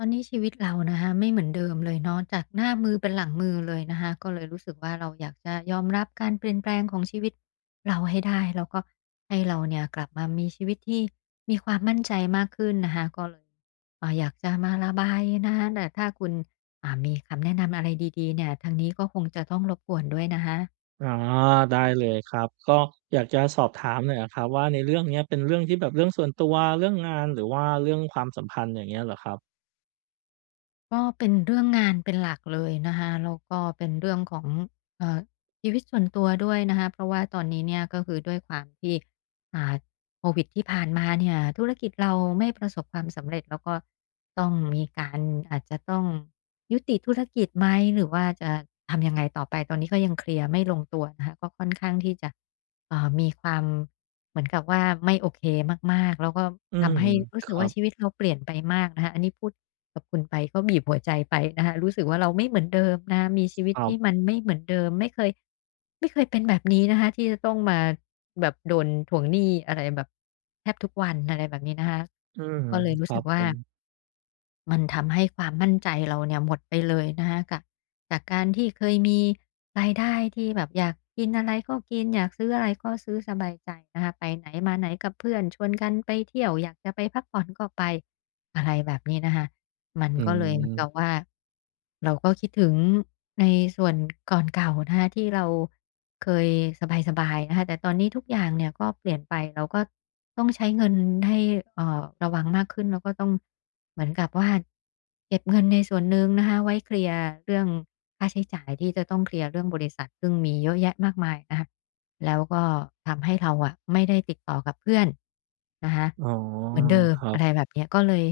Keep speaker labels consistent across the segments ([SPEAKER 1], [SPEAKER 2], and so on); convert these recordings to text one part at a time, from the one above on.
[SPEAKER 1] ตอนนี้ชีวิตเรานะคะไม่เหมือนเดิมเลยเนาะ จากหน้ามือเป็นหลังมือเลยนะคะ ก็เลยรู้สึกว่า เราอยากจะยอมรับการเปลี่ยนแปลงของชีวิตเราให้ได้ แล้วก็ให้เราเนี่ยกลับมามีชีวิตที่มีความมั่นใจมากขึ้นนะคะ ก็เลย อ่า อยากจะมาระบายนะคะ แต่ถ้าคุณ อ่า มีคำแนะนำอะไรดี ๆ เนี่ย ทางนี้ก็คงจะต้องรบกวนด้วยนะคะ
[SPEAKER 2] อ๋อ ได้เลยครับ ก็อยากจะสอบถามหน่อยอะครับว่า ในเรื่องเนี้ยเป็นเรื่องที่แบบเรื่องส่วนตัว เรื่องงาน หรือว่าเรื่องความสัมพันธ์ อย่างเงี้ยเหรอครับ?
[SPEAKER 1] ก็เป็นเรื่องงานเป็นหลักเลยนะคะ แล้วก็เป็นเรื่องของ เอ่อ ชีวิตส่วนตัวด้วยนะคะ เพราะว่าตอนนี้เนี่ยก็คือด้วยความที่ อ่า โควิดที่ผ่านมาเนี่ยธุรกิจเราไม่ประสบความสำเร็จ แล้วก็ต้องมีการ อาจจะต้องยุติธุรกิจไหม หรือว่าจะทำยังไงต่อไป ตอนนี้ก็ยังเคลียร์ไม่ลงตัวนะคะ ก็ค่อนข้างที่จะ เอ่อ มีความ เหมือนกับว่า ไม่โอเคมาก ๆ แล้วก็
[SPEAKER 2] อื
[SPEAKER 1] ท
[SPEAKER 2] ม
[SPEAKER 1] ำให้รู้
[SPEAKER 2] ค
[SPEAKER 1] สึก
[SPEAKER 2] ร
[SPEAKER 1] ว
[SPEAKER 2] ั
[SPEAKER 1] ่า
[SPEAKER 2] บ
[SPEAKER 1] ชีวิตเราเปลี่ยนไปมากนะคะ อันนี้พูดกับคุณไปก็บีบหัวใจไปนะคะ รู้สึกว่า เราไม่เหมือนเดิมนะคะ มีชีวิต
[SPEAKER 2] คร
[SPEAKER 1] ที่
[SPEAKER 2] ับ
[SPEAKER 1] มันไม่เหมือนเดิม ไม่เคย ไม่เคยเป็นแบบนี้นะคะ ที่จะต้องมาแบบโดนทวงหนี้อะไรแบบแทบทุกวัน อะไรแบบนี้นะคะ
[SPEAKER 2] อืม
[SPEAKER 1] ก็เลยร
[SPEAKER 2] ค
[SPEAKER 1] ู้
[SPEAKER 2] รั
[SPEAKER 1] สึ
[SPEAKER 2] บ
[SPEAKER 1] กว
[SPEAKER 2] ผ
[SPEAKER 1] ่า
[SPEAKER 2] ม
[SPEAKER 1] มันทำให้ความมั่นใจเราเนี่ยหมดไปเลยนะคะ กะ จากการที่เคยมีรายได้ที่แบบอยากกินอะไรก็กิน อยากซื้ออะไรก็ซื้อสบายใจนะคะ ไปไหนมาไหนกับเพื่อนชวนกันไปเที่ยว อยากจะไปพักผ่อนก็ไป อะไรแบบนี้นะคะ มัน
[SPEAKER 2] อื
[SPEAKER 1] ก็เลยเหมือนกั
[SPEAKER 2] ม
[SPEAKER 1] บว่า เราก็คิดถึงในส่วน ก่อนเก่านะคะ ที่เราเคยสบาย ๆ นะคะ แต่ตอนนี้ทุกอย่างเนี่ยก็เปลี่ยนไป เราก็ต้องใช้เงินให้ เอ่อ ระวังมากขึ้นแล้วก็ต้องเหมือนกับว่าเก็บเงินในส่วนหนึ่งนะคะ ไว้เคลียร์เรื่อง ค่าใช้จ่ายที่จะต้องเคลียร์เรื่องบริษัท ซึ่งมีเยอะแยะมากมายนะคะ แล้วก็ทำให้เราอะไม่ได้ติดต่อกับเพื่อนนะคะ
[SPEAKER 2] อ๋อ
[SPEAKER 1] เหมือนเดิม
[SPEAKER 2] ครั
[SPEAKER 1] อ
[SPEAKER 2] บ
[SPEAKER 1] ะไรแบบเนี้ย ก็เลย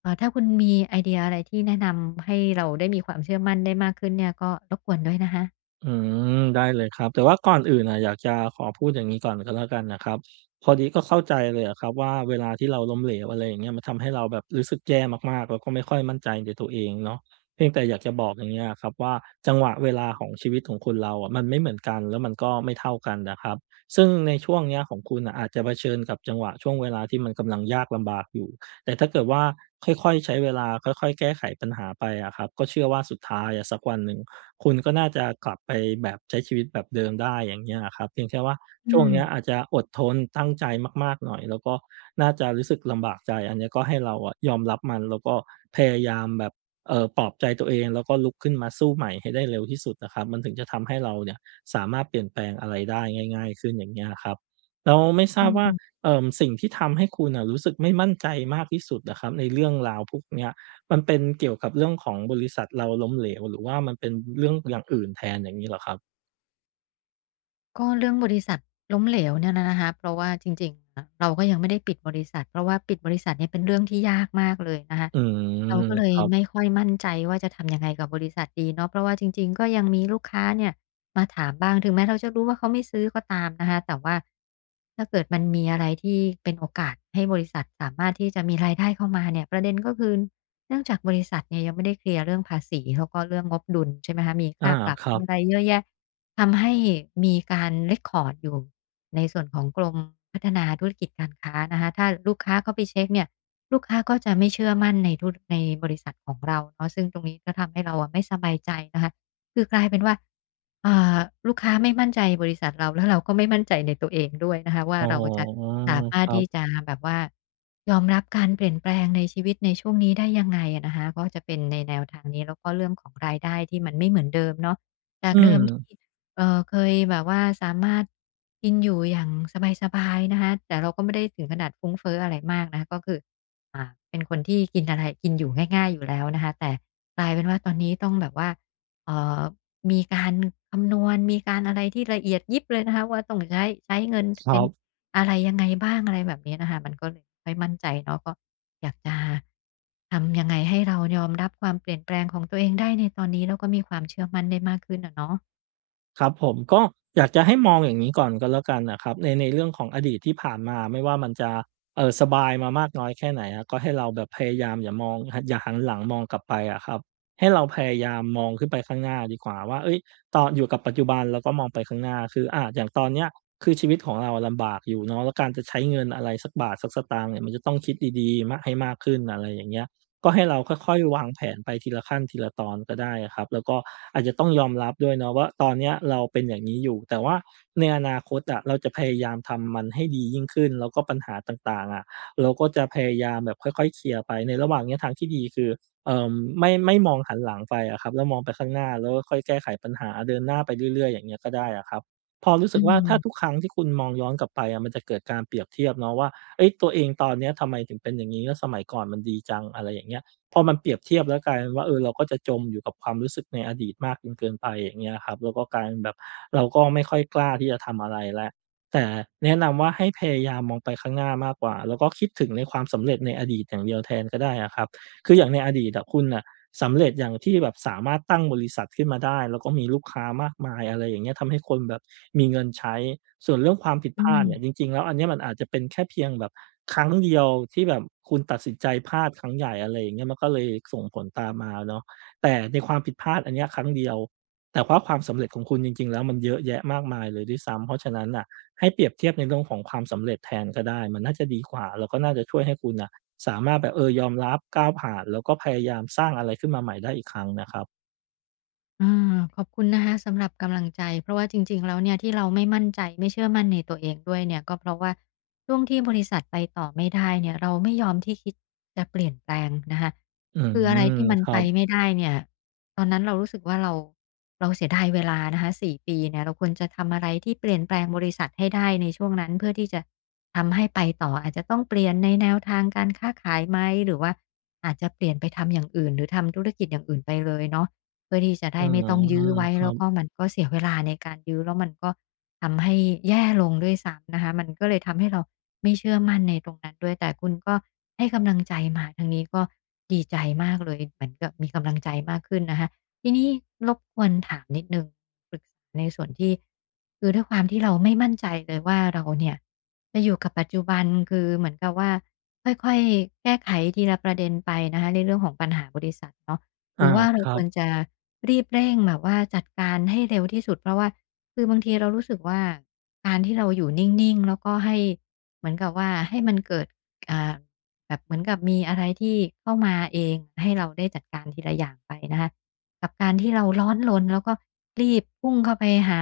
[SPEAKER 1] เอ่อ ถ้าคุณมีไอเดียอะไรที่แนะนำให้เราได้มีความเชื่อมั่นได้มากขึ้นเนี่ย ก็รบกวนด้วยนะคะ
[SPEAKER 2] อืม ได้เลยครับ แต่ว่าก่อนอื่นน่ะอยากจะขอพูดอย่างงี้ก่อนก็แล้วกันน่ะครับ พอดีก็เข้าใจเลยอะครับว่า เวลาที่เราล้มเหลว อะไรอย่างเงี้ย มันทำให้เราแบบรู้สึกแย่มาก ๆ แล้วก็ไม่ค่อยมั่นใจในตัวเองเนาะ เพียงแต่อยากจะบอกอย่างเงี้ยอะครับว่า จังหวะเวลาของชีวิตของคนเราอะมันไม่เหมือนกัน แล้วมันก็ไม่เท่ากันนะครับ ซึ่งในช่วงเนี้ยของคุณน่ะอาจจะเผชิญกับจังหวะช่วงเวลาที่มันกำลังยากลำบากอยู่ แต่ถ้าเกิดว่าค่อย ๆ ใช้เวลาค่อย ๆ แก้ไขปัญหาไปอะครับ ก็เชื่อว่าสุดท้ายอะสักวันหนึ่ง คุณก็น่าจะกลับไปแบบใช้ชีวิตแบบเดิมได้ อย่างเงี้ยอะครับ เพียงแค่ว่า
[SPEAKER 1] อื
[SPEAKER 2] ช่วงเนี้ย
[SPEAKER 1] ม
[SPEAKER 2] อาจจะอดทน ตั้งใจมาก ๆ หน่อย แล้วก็น่าจะรู้สึกลำบากใจ อันเนี้ยก็ให้เราอะยอมรับมัน แล้วก็พยายามแบบ เอ่อ ปลอบใจตัวเองแล้วก็ลุกขึ้นมาสู้ใหม่ให้ได้เร็วที่สุดนะครับ มันถึงจะทำให้เราเนี่ยสามารถเปลี่ยนแปลงอะไรได้ง่าย ๆ ขึ้นอย่างเงี้ยครับ แล้วไม่ท
[SPEAKER 1] อ
[SPEAKER 2] ราบว่า
[SPEAKER 1] ืม
[SPEAKER 2] เอ่อ สิ่งที่ทำให้คุณน่ะรู้สึกไม่มั่นใจมากที่สุดอะครับในเรื่องราวพวกเนี้ย มันเป็นเกี่ยวกับเรื่องของบริษัทเราล้มเหลว หรือว่ามันเป็นเรื่องอย่างอื่นแทนอย่างงี้เหรอครับ?
[SPEAKER 1] ก็เรื่องบริษัทล้มเหลวเนี่ยน่ะนะคะ เพราะว่าจริง ๆ อะเราก็ยังไม่ได้ปิดบริษัท เพราะว่าปิดบริษัทเนี่ยเป็นเรื่องที่ยากมากเลยนะคะ
[SPEAKER 2] อืม
[SPEAKER 1] เราก็เล
[SPEAKER 2] ค
[SPEAKER 1] ย
[SPEAKER 2] รับ
[SPEAKER 1] ไม่ค่อยมั่นใจว่า จะทำยังไงกับบริษัทดีเนาะ เพราะว่าจริง ๆ ก็ยังมีลูกค้าเนี่ยมาถามบ้าง ถึงแม้เราจะรู้ว่า เขาไม่ซื้อก็ตามนะคะ แต่ว่าถ้าเกิดมันมีอะไรที่เป็นโอกาสให้บริษัทสามารถที่จะมีรายได้เข้ามาเนี่ย ประเด็นก็คือเนื่องจากบริษัทเนี่ยยังไม่ได้เคลียร์เรื่องภาษี แล้วก็เรื่องงบดุลใช่ไหมคะ มี
[SPEAKER 2] อ
[SPEAKER 1] ค
[SPEAKER 2] า
[SPEAKER 1] ่าปรับ
[SPEAKER 2] ครั
[SPEAKER 1] มี
[SPEAKER 2] บ
[SPEAKER 1] อะไรเยอะแยะ ทำให้มีการ เร็กคอร์ด อยู่ในส่วนของกรมพัฒนาธุรกิจการค้านะคะ ถ้าลูกค้าเข้าไปเช็กเนี่ย ลูกค้าก็จะไม่เชื่อมั่นในธุร ในบริษัทของเราเนาะ ซึ่งตรงนี้ก็ทำให้เราอะไม่สบายใจนะคะ คือกลายเป็นว่า อ่า ลูกค้าไม่มั่นใจบริษัทเรา แล้วเราก็ไม่มั่นใจในตัวเองด้วยนะคะว่
[SPEAKER 2] อ
[SPEAKER 1] า
[SPEAKER 2] ๋อ
[SPEAKER 1] เราจะสามา
[SPEAKER 2] ค
[SPEAKER 1] รถ
[SPEAKER 2] รั
[SPEAKER 1] ที
[SPEAKER 2] บ
[SPEAKER 1] ่จะแบบว่ายอมรับการเปลี่ยนแปลงในชีวิตในช่วงนี้ได้ยังไงอะนะคะ ก็จะเป็นในแนวทางนี้ แล้วก็เรื่องของรายได้ที่มันไม่เหมือนเดิมเนาะ จ
[SPEAKER 2] อ
[SPEAKER 1] า
[SPEAKER 2] ื
[SPEAKER 1] กเดิมที่
[SPEAKER 2] ม
[SPEAKER 1] เออ เคยแบบว่าสามารถกินอยู่อย่างสบาย ๆ นะคะ แต่เราก็ไม่ได้ถึงขนาดฟุ้งเฟ้ออะไรมากนะคะ ก็คือ อ่า เป็นคนที่กินอะไร กินอยู่ง่าย ๆ อยู่แล้วนะคะ แต่กลายเป็นว่า ตอนนี้ต้องแบบว่า เอ่อ มีการคำนวณ มีการอะไรที่ละเอียดยิบเลยนะคะว่า ต้องใช้ ใช้เงิน
[SPEAKER 2] คร
[SPEAKER 1] เป
[SPEAKER 2] ั
[SPEAKER 1] ็น
[SPEAKER 2] บ
[SPEAKER 1] อะไรยังไงบ้าง อะไรแบบเนี้ยน่ะค่ะ มันก็เลยไม่ค่อยมั่นใจ แล้วก็อยากจะ ทำยังไงให้เรายอมรับความเปลี่ยนแปลงของตัวเองได้ในตอนนี้ แล้วก็มีความเชื่อมั่นได้มากขึ้นอะเนาะ
[SPEAKER 2] ครับผม ก็อยากจะให้มองอย่างงี้ก่อนก็แล้วกันน่ะครับ ใน ในเรื่องของอดีตที่ผ่านมา ไม่ว่ามันจะ เอ่อ สบายมามากน้อยแค่ไหนอะ ก็ให้เราแบบพยายามอย่ามอง ห อย่าหันหลังมองกลับไปอะครับ ให้เราพยายามมองขึ้นไปข้างหน้าดีกว่าว่า เฮ้ย ตอ อยู่กับปัจจุบันแล้วก็มองไปข้างหน้า คือ อา อย่างตอนเนี้ยคือชีวิตของเราลำบากอยู่เนาะ แล้วการจะใช้เงินอะไรสักบาท สักสตางค์เนี่ยมันจะต้องคิดดี ๆ มะ ให้มากขึ้น อะไรอย่างเงี้ย ก็ให้เราค่อย ๆ วางแผนไปทีละขั้นทีละตอนก็ได้อะครับ แล้วก็อาจจะต้องยอมรับด้วยเนาะว่า ตอนเนี้ยเราเป็นอย่างงี้อยู่ แต่ว่าในอนาคตอะเราจะพยายามทำมันให้ดียิ่งขึ้น แล้วก็ปัญหาต่าง ๆ อะ เราก็จะพยายามแบบค่อย ๆ เคลียร์ไป ในระหว่างเนี้ยทางที่ดีคือ เอ่อ ไม่ ไม่มองหันหลังไปอะครับ แล้วมองไปข้างหน้าแล้วก็ค่อยแก้ไขปัญหา เดินหน้าไปเรื่อย ๆ อย่างเงี้ยก็ได้อะครับ พอรู้ส
[SPEAKER 1] อ
[SPEAKER 2] ึ
[SPEAKER 1] ื
[SPEAKER 2] กว่า ถ้า
[SPEAKER 1] ม
[SPEAKER 2] ทุกครั้งที่คุณมองย้อนกลับไปอะ มันจะเกิดการเปรียบเทียบเนาะว่า เฮ้ย ตัวเองตอนเนี้ยทำไมถึงเป็นอย่างงี้ แล้วสมัยก่อนมันดีจัง อะไรอย่างเงี้ย พอมันเปรียบเทียบแล้วกลายเป็นว่า เออ เราก็จะจมอยู่กับความรู้สึกในอดีตมากจนเกินไป อย่างเงี้ยครับ แล้วก็กลายเป็นแบบเราก็ไม่ค่อยกล้าที่จะทำอะไรแล้ว แต่แนะนำว่า ให้พยายามมองไปข้างหน้ามากกว่า แล้วก็คิดถึงในความสำเร็จในอดีตอย่างเดียวแทนก็ได้อะครับ คืออย่างในอดีตอะคุณน่ะสำเร็จอย่างที่แบบสามารถตั้งบริษัทขึ้นมาได้ แล้วก็มีลูกค้ามากมาย อะไรอย่างเงี้ย ทำให้คนแบบมีเงินใช้ ส่วนเรื่องความผิด
[SPEAKER 1] อ
[SPEAKER 2] พ
[SPEAKER 1] ื
[SPEAKER 2] ลาดเนี่ย
[SPEAKER 1] ม
[SPEAKER 2] จริง ๆ แล้วอันเนี้ยมันอาจจะเป็นแค่เพียงแบบครั้งเดียว ที่แบบคุณตัดสินใจพลาดครั้งใหญ่ อะไรอย่างเงี้ย มันก็เลยส่งผลตามมาเนาะ แต่ในความผิดพลาดอันเนี้ยครั้งเดียว แต่เพราะความสำเร็จของคุณจริง ๆ แล้วมันเยอะแยะมากมายเลยด้วยซ้ำ เพราะฉะนั้นน่ะ ให้เปรียบเทียบในเรื่องของความสำเร็จแทนก็ได้ มันน่าจะดีกว่า แล้วก็น่าจะช่วยให้คุณน่ะสามารถแบบ เออ ยอมรับ ก้าวผ่าน แล้วก็พยายามสร้างอะไรขึ้นมาใหม่ได้อีกครั้งนะครับ
[SPEAKER 1] อืม ขอบคุณนะคะสำหรับกำลังใจ เพราะว่าจริง ๆ แล้วเนี่ยที่เราไม่มั่นใจ ไม่เชื่อมั่นในตัวเองด้วยเนี่ย ก็เพราะว่าช่วงที่บริษัทไปต่อไม่ได้เนี่ย เราไม่ยอมที่ คิดจะเปลี่ยนแปลงนะคะ
[SPEAKER 2] อื
[SPEAKER 1] คือ
[SPEAKER 2] ม
[SPEAKER 1] อะไรที่มัน
[SPEAKER 2] ครั
[SPEAKER 1] ไป
[SPEAKER 2] บ
[SPEAKER 1] ไม่ได้เนี่ยตอนนั้นเรารู้สึกว่า เรา เราเสียดายเวลานะคะ 4 ปีเนี่ย เราควรจะทำอะไรที่เปลี่ยนแปลงบริษัทให้ได้ในช่วงนั้น เพื่อที่จะทำให้ไปต่อ อาจจะต้องเปลี่ยนในแนวทางการค้าขายไหม? หรือว่าอาจจะเปลี่ยนไปทำอย่าง อื่น หรือทำธุรกิจอย่างอื่นไปเลยเนาะ เพื่อที่จะได
[SPEAKER 2] อื
[SPEAKER 1] ้ไม่
[SPEAKER 2] ม
[SPEAKER 1] ต้องยื้อไว้
[SPEAKER 2] คร
[SPEAKER 1] แ
[SPEAKER 2] ั
[SPEAKER 1] ล้ว
[SPEAKER 2] บ
[SPEAKER 1] ก็มันก็เสียเวลา ในการยื้อ แล้วมันก็ทำให้แย่ลงด้วยซ้ำนะคะ มันก็เลยทำให้เราไม่เชื่อมั่นในตรงนั้นด้วย แต่คุณก็ให้กำลังใจมา ทางนี้ก็ดีใจมากเลย เหมือนกับมีกำลังใจ มากขึ้นนะคะ ทีนี้รบกวนถามนิดหนึ่ง ปรึกษาในส่วนที่ คือด้วยความที่เราไม่มั่นใจเลยว่า เราเนี่ยจะอยู่กับปัจจุบัน คือเหมือนกับว่า ค่อย ๆ แก้ไขทีละประเด็นไปนะคะในเรื่องของปัญหาบริษัทเนาะ
[SPEAKER 2] อ
[SPEAKER 1] หร
[SPEAKER 2] า
[SPEAKER 1] ือว่าเร
[SPEAKER 2] ค
[SPEAKER 1] า
[SPEAKER 2] รั
[SPEAKER 1] คว
[SPEAKER 2] บ
[SPEAKER 1] รจะรีบเร่งแบบว่าจัดการให้เร็วที่สุด เพราะว่า คือบางทีเรารู้สึกว่า การที่เราอยู่นิ่ง ๆ แล้วก็ให้ เหมือนกับว่า ให้มันเกิด อ่า แบบเหมือนกับมีอะไรที่เข้ามาเอง ให้เราได้จัดการทีละอย่างไปนะคะ กับการที่เราร้อนรนแล้วก็รีบพุ่งเข้าไปหา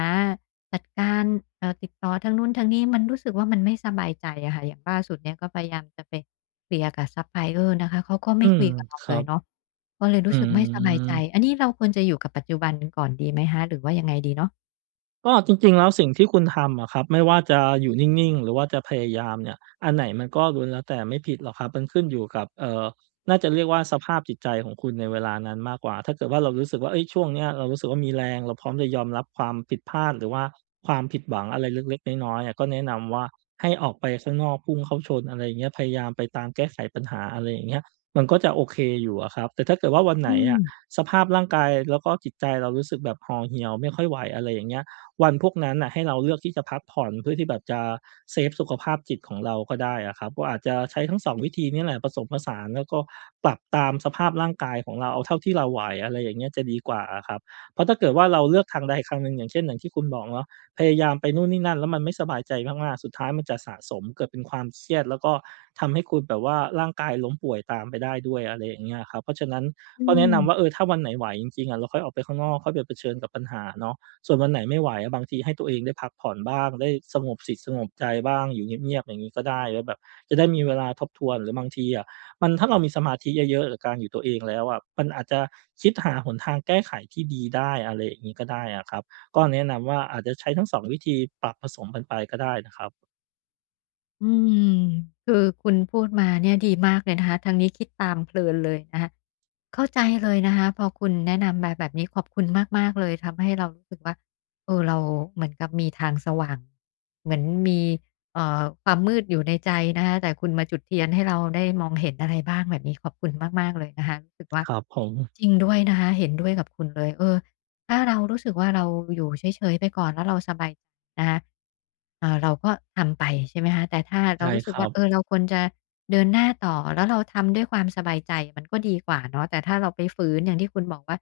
[SPEAKER 1] จัดการ เอ่อ ติดต่อทางนู้นทางนี้ มันรู้สึกว่า มันไม่สบายใจอะค่ะ อย่างล่าสุดเนี่ยก็พยายามจะไปเคลียร์กับซัปพลายเออร์นะคะ เขาก็ไม
[SPEAKER 2] อื
[SPEAKER 1] ่ค
[SPEAKER 2] ม
[SPEAKER 1] ุยกับเรา
[SPEAKER 2] ค
[SPEAKER 1] เ
[SPEAKER 2] รั
[SPEAKER 1] ลย
[SPEAKER 2] บ
[SPEAKER 1] เนาะ ก็เลยร
[SPEAKER 2] อ
[SPEAKER 1] ู้สึกไม่สบายใจ
[SPEAKER 2] ืม
[SPEAKER 1] อันนี้เราควรจะอยู่กับปัจจุบันก่อนดีไหมคะ? หรือว่ายังไงดีเนาะ?
[SPEAKER 2] ก็จริง ๆ แล้วสิ่งที่คุณทำอะครับ ไม่ว่าจะอยู่นิ่ง ๆ หรือว่าจะพยายามเนี่ย อันไหนมันก็ล้วนแล้วแต่ไม่ผิดหรอกครับ มันขึ้นอยู่กับ เอ่อ น่าจะเรียกว่าสภาพจิตใจของคุณในเวลานั้นมากกว่า ถ้าเกิดว่าเรารู้สึกว่า เอ๊ย ช่วงเนี้ยเรารู้สึกว่ามีแรง เราพร้อมจะยอมรับความผิดพลาด หรือว่าความผิดหวังอะไรเล็ก ๆ น้อย ๆ อะ ก็แนะนำว่าให้ออกไปข้างนอกพุ่งเข้าชน อะไรอย่างเงี้ย พยายามไปตามแก้ไขปัญหา อะไรอย่างเงี้ย มันก็จะโอเคอยู่อะครับ แต่ถ้าเกิดว่าวันไห
[SPEAKER 1] อ
[SPEAKER 2] น
[SPEAKER 1] ื
[SPEAKER 2] อะ
[SPEAKER 1] ม
[SPEAKER 2] สภาพร่างกายแล้วก็จิตใจเรา รู้สึกแบบห่อเหี่ยวไม่ค่อยไหว อะไรอย่างเงี้ย วันพวกนั้นน่ะให้เราเลือกที่จะพักผ่อน เพื่อที่แบบจะเซฟสุขภาพจิตของเราก็ได้อะครับ ก็อาจจะใช้ทั้ง 2 วิธีเนี่ยแหละผสมผสาน แล้วก็ปรับตามสภาพร่างกายของเรา เอาเท่าที่เราไหว อะไรอย่างเงี้ย จะดีกว่าอะครับ เพราะถ้าเกิดว่าเราเลือกทางใดคังหนึ่ง อย่างเช่น อย่างที่คุณบอกเนาะ พยายามไปนู่นนี่นั่น แล้วมันไม่สบายใจมาก ๆ สุดท้ายมันจะสะสมเกิดเป็นความเครียด แล้วก็ทำให้คุณแบบว่า ร่างกายล้มป่วยตามไปได้ด้วย อะไรอย่างเงี้ยอะครับ เพราะฉะนั้น
[SPEAKER 1] อื
[SPEAKER 2] ก็แนะน
[SPEAKER 1] ม
[SPEAKER 2] ำว่า เออ ถ้าวันไหนไหวจริง ๆ อะ เราค่อยออกไปข้างนอก ค่อยไปเผชิญกับปัญหาเนาะ ส่วนวันไหนไม่ไหวอะ บางทีให้ตัวเองได้พักผ่อนบ้าง ได้สงบ จิตสงบใจบ้าง อยู่เงียบ ๆ อย่างงี้ก็ได้ แล้วแบบจะได้มีเวลาทบทวน หรือบางทีอะ มัน ถ้าเรามีสมาธิเยอะ ๆ ล การอยู่ตัวเองแล้วอะ ปันอาจจะคิดหาหนทางแก้ไขที่ดีได้ อะไรอย่างงี้ ก็ได้อะครับ ก็แนะนำว่าอาจจะใช้ทั้ง 2 วิธีปรับผสมปันไปก็ได้นะครับ
[SPEAKER 1] อืม คือคุณพูดมาเนี่ยดีมากเลยนะคะ ทางนี้คิดตามเพลินเลยนะคะ เข้าใจเลยนะคะพอคุณแนะนำมาแบบนี้ ขอบคุณมาก ๆ เลย ทำให้เรารู้สึกว่า เออ เราเหมือนกับมีทางสว่าง เหมือนมี เอ่อ ความมืดอยู่ในใจนะคะ แต่คุณมาจุดเทียนให้เราได้มองเห็นอะไรบ้าง แบบนี้ขอบคุณมาก ๆ เลยนะคะ รู้สึกว่า
[SPEAKER 2] ครับผม
[SPEAKER 1] จริงด้วยนะคะ เห็นด้วยกับคุณเลย เออ ถ้าเรารู้สึกว่า เราอยู่เฉย ๆ ไปก่อน แล้วเราสบาย นะคะ อ่า เราก็ทำไปใช่ไหมคะ? แต่ถ้าเ
[SPEAKER 2] ใ
[SPEAKER 1] ร
[SPEAKER 2] ช
[SPEAKER 1] า
[SPEAKER 2] ่
[SPEAKER 1] รู้
[SPEAKER 2] ค
[SPEAKER 1] สึก
[SPEAKER 2] รั
[SPEAKER 1] ว่า
[SPEAKER 2] บ
[SPEAKER 1] เออ เราควรจะเดินหน้าต่อ แล้วเราทำด้วยความสบายใจมันก็ดีกว่าเนาะ แต่ถ้าเราไปฝืน อย่างที่คุณบอกว่า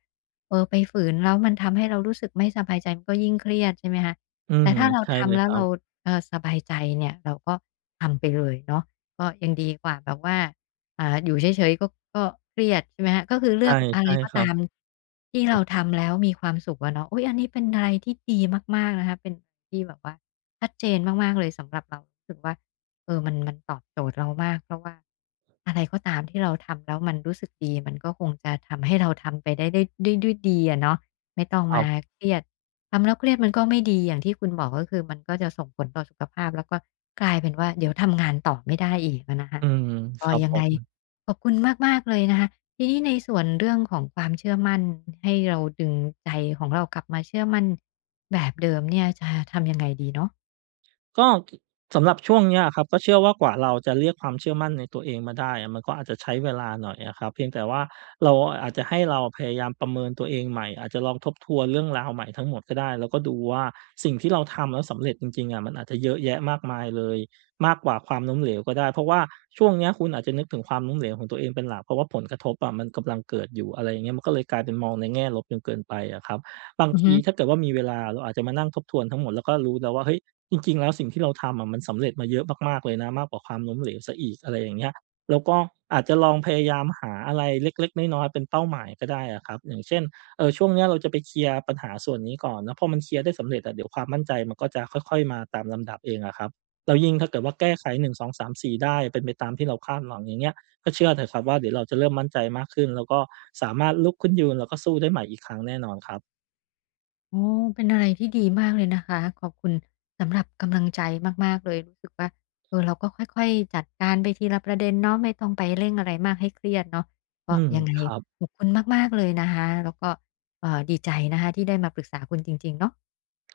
[SPEAKER 1] เออ ไปฝืนแล้วมันทำให้เรารู้สึกไม่สบายใจ มันก็ยิ่งเครียดใช่ไหมคะ?
[SPEAKER 2] อื
[SPEAKER 1] แต่
[SPEAKER 2] ม
[SPEAKER 1] ถ้าเรา
[SPEAKER 2] ใช่
[SPEAKER 1] ท
[SPEAKER 2] เลย
[SPEAKER 1] ำแล้
[SPEAKER 2] ค
[SPEAKER 1] ว
[SPEAKER 2] รั
[SPEAKER 1] เร
[SPEAKER 2] บ
[SPEAKER 1] า เอ่อ สบายใจเนี่ย เราก็ทำไปเลยเนาะ ก็ยังดีกว่าแบบว่า อ่า อยู่เฉย ๆ ก็ ก็เครียดใช่ไหมคะ? ก็คือเ
[SPEAKER 2] ใ
[SPEAKER 1] ล
[SPEAKER 2] ช
[SPEAKER 1] ื
[SPEAKER 2] ่
[SPEAKER 1] อกอะ
[SPEAKER 2] ใ
[SPEAKER 1] ไ
[SPEAKER 2] ช
[SPEAKER 1] ร
[SPEAKER 2] ่
[SPEAKER 1] ก็
[SPEAKER 2] คร
[SPEAKER 1] ต
[SPEAKER 2] ับ
[SPEAKER 1] ามที่เราทำแล้วมีความสุขอะเนาะ อุ๊ย! อันนี้เป็นอะไรที่ดีมาก ๆ นะคะ เป็น ที่แบบว่าชัดเจนมาก ๆ เลย สำหรับเรารู้สึกว่า เออ มัน มันตอบโจทย์เรามาก เพราะว่าอะไรก็ตามที่เราทำ แล้วมันรู้สึกดี มันก็คงจะทำให้เราทำไปได้ ได้ ได้ด้วยดีอะเนาะ ไม่ต้อง
[SPEAKER 2] คร
[SPEAKER 1] ม
[SPEAKER 2] ั
[SPEAKER 1] า
[SPEAKER 2] บ
[SPEAKER 1] เครียด ทำแล้วเครียดมันก็ไม่ดี อย่างที่คุณบอก ก็คือมันก็จะส่งผลต่อสุขภาพ แล้วก็กลายเป็นว่า เดี๋ยวทำงานต่อไม่ได้อีกอะนะคะ
[SPEAKER 2] อืม
[SPEAKER 1] ก
[SPEAKER 2] ค
[SPEAKER 1] ็
[SPEAKER 2] รับ
[SPEAKER 1] ยั
[SPEAKER 2] ผ
[SPEAKER 1] งไง
[SPEAKER 2] ม
[SPEAKER 1] ขอบคุณมาก ๆ เลยนะคะ ทีนี้ในส่วนเรื่องของความเชื่อมั่น ด ให้เราดึงใจของเรากลับมาเชื่อมั่นแบบเดิมเนี่ย จะทำยังไงดีเนาะ?
[SPEAKER 2] ก็ สำหรับช่วงเนี้ยอะครับก็เชื่อว่า กว่าเราจะเรียกความเชื่อมั่นในตัวเองมาได้อะ มันก็อาจจะใช้เวลาหน่อยอะครับ เพียงแต่ว่าเรา อาจจะให้เราพยายามประเมินตัวเองใหม่ อาจจะลองทบทวนเรื่องราวใหม่ทั้งหมดก็ได้ แล้วก็ดูว่า สิ่งที่เราทำแล้วสำเร็จจริง ๆ อะ มันอาจจะเยอะแยะมากมายเลย มากกว่าความล้มเหลวก็ได้ เพราะว่าช่วงเนี้ยคุณอาจจะนึกถึงความล้มเหลวของตัวเองเป็นหลัก เพราะว่าผลกระทบอะมันกำลังเกิดอยู่ อะไรอย่างเงี้ย มันก็เลยกลายเป็นมองในแง่ลบจนเกินไปอะครับ บาง
[SPEAKER 1] อือ
[SPEAKER 2] ท
[SPEAKER 1] ฮ
[SPEAKER 2] ี
[SPEAKER 1] ึ
[SPEAKER 2] ถ้าเกิดว่ามีเวลา เราอาจจะมานั่งทบทวนทั้งหมดแล้วก็รู้แล้วว่า เฮ้ย จริง ๆ แล้วสิ่งที่เราทำอะมันสำเร็จมาเยอะมาก ๆ เลยนะ มากกว่าความล้มเหลวเสียอีก อะไรอย่างเงี้ย แล้วก็อาจจะลองพยายามหาอะไรเล็ก ๆ น้อย ๆ เป็นเป้าหมายก็ได้อะครับ อย่างเช่น เอ่อ ช่วงเนี้ยเราจะไปเคลียร์ปัญหาส่วนนี้ก่อนเนาะ พอมันเคลียร์ได้สำเร็จอะ เดี๋ยวความมั่นใจมันก็จะค่อย ๆ มาตามลำดับเองอะครับ แล้วยิ่งถ้าเกิดว่าแก้ไข 1 2 3 4 ได้ เป็นไปตามที่เราคาดหวัง อย่างเงี้ย ก็เชื่อเถอะครับว่า เดี๋ยวเราจะเริ่มมั่นใจมากขึ้น แล้วก็สามารถลุกขึ้นยืน แล้วก็สู้ได้ใหม่อีกครั้งแน่นอนครับ
[SPEAKER 1] โอ้ เป็นอะไรที่ดีมากเลยนะคะ ขอบคุณสำหรับกำลังใจมาก ๆ เลย รู้สึกว่า เออ เราก็ค่อย ๆ จัดการไปทีละประเด็นเนาะ ไม่ต้องไปเร่งอะไรมากให้เครียดเนาะ ก
[SPEAKER 2] อื
[SPEAKER 1] ็
[SPEAKER 2] ม
[SPEAKER 1] ยังไง
[SPEAKER 2] ครับ
[SPEAKER 1] ขอบคุณมาก ๆ เลยนะคะ แล้วก็ เอ่อ ดีใจนะคะที่ได้มาปรึกษาคุณจริง ๆ เนาะ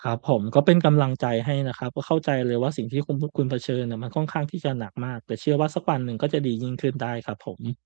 [SPEAKER 2] ครับผม ก็เป็นกำลังใจให้นะครับ ก็เข้าใจเลยว่า สิ่งที่คุณพุ คุณเผชิญน่ะมันค่อนข้างที่จะหนักมาก แต่เชื่อว่าสักวันหนึ่งก็จะดียิ่งขึ้นได้ครับผม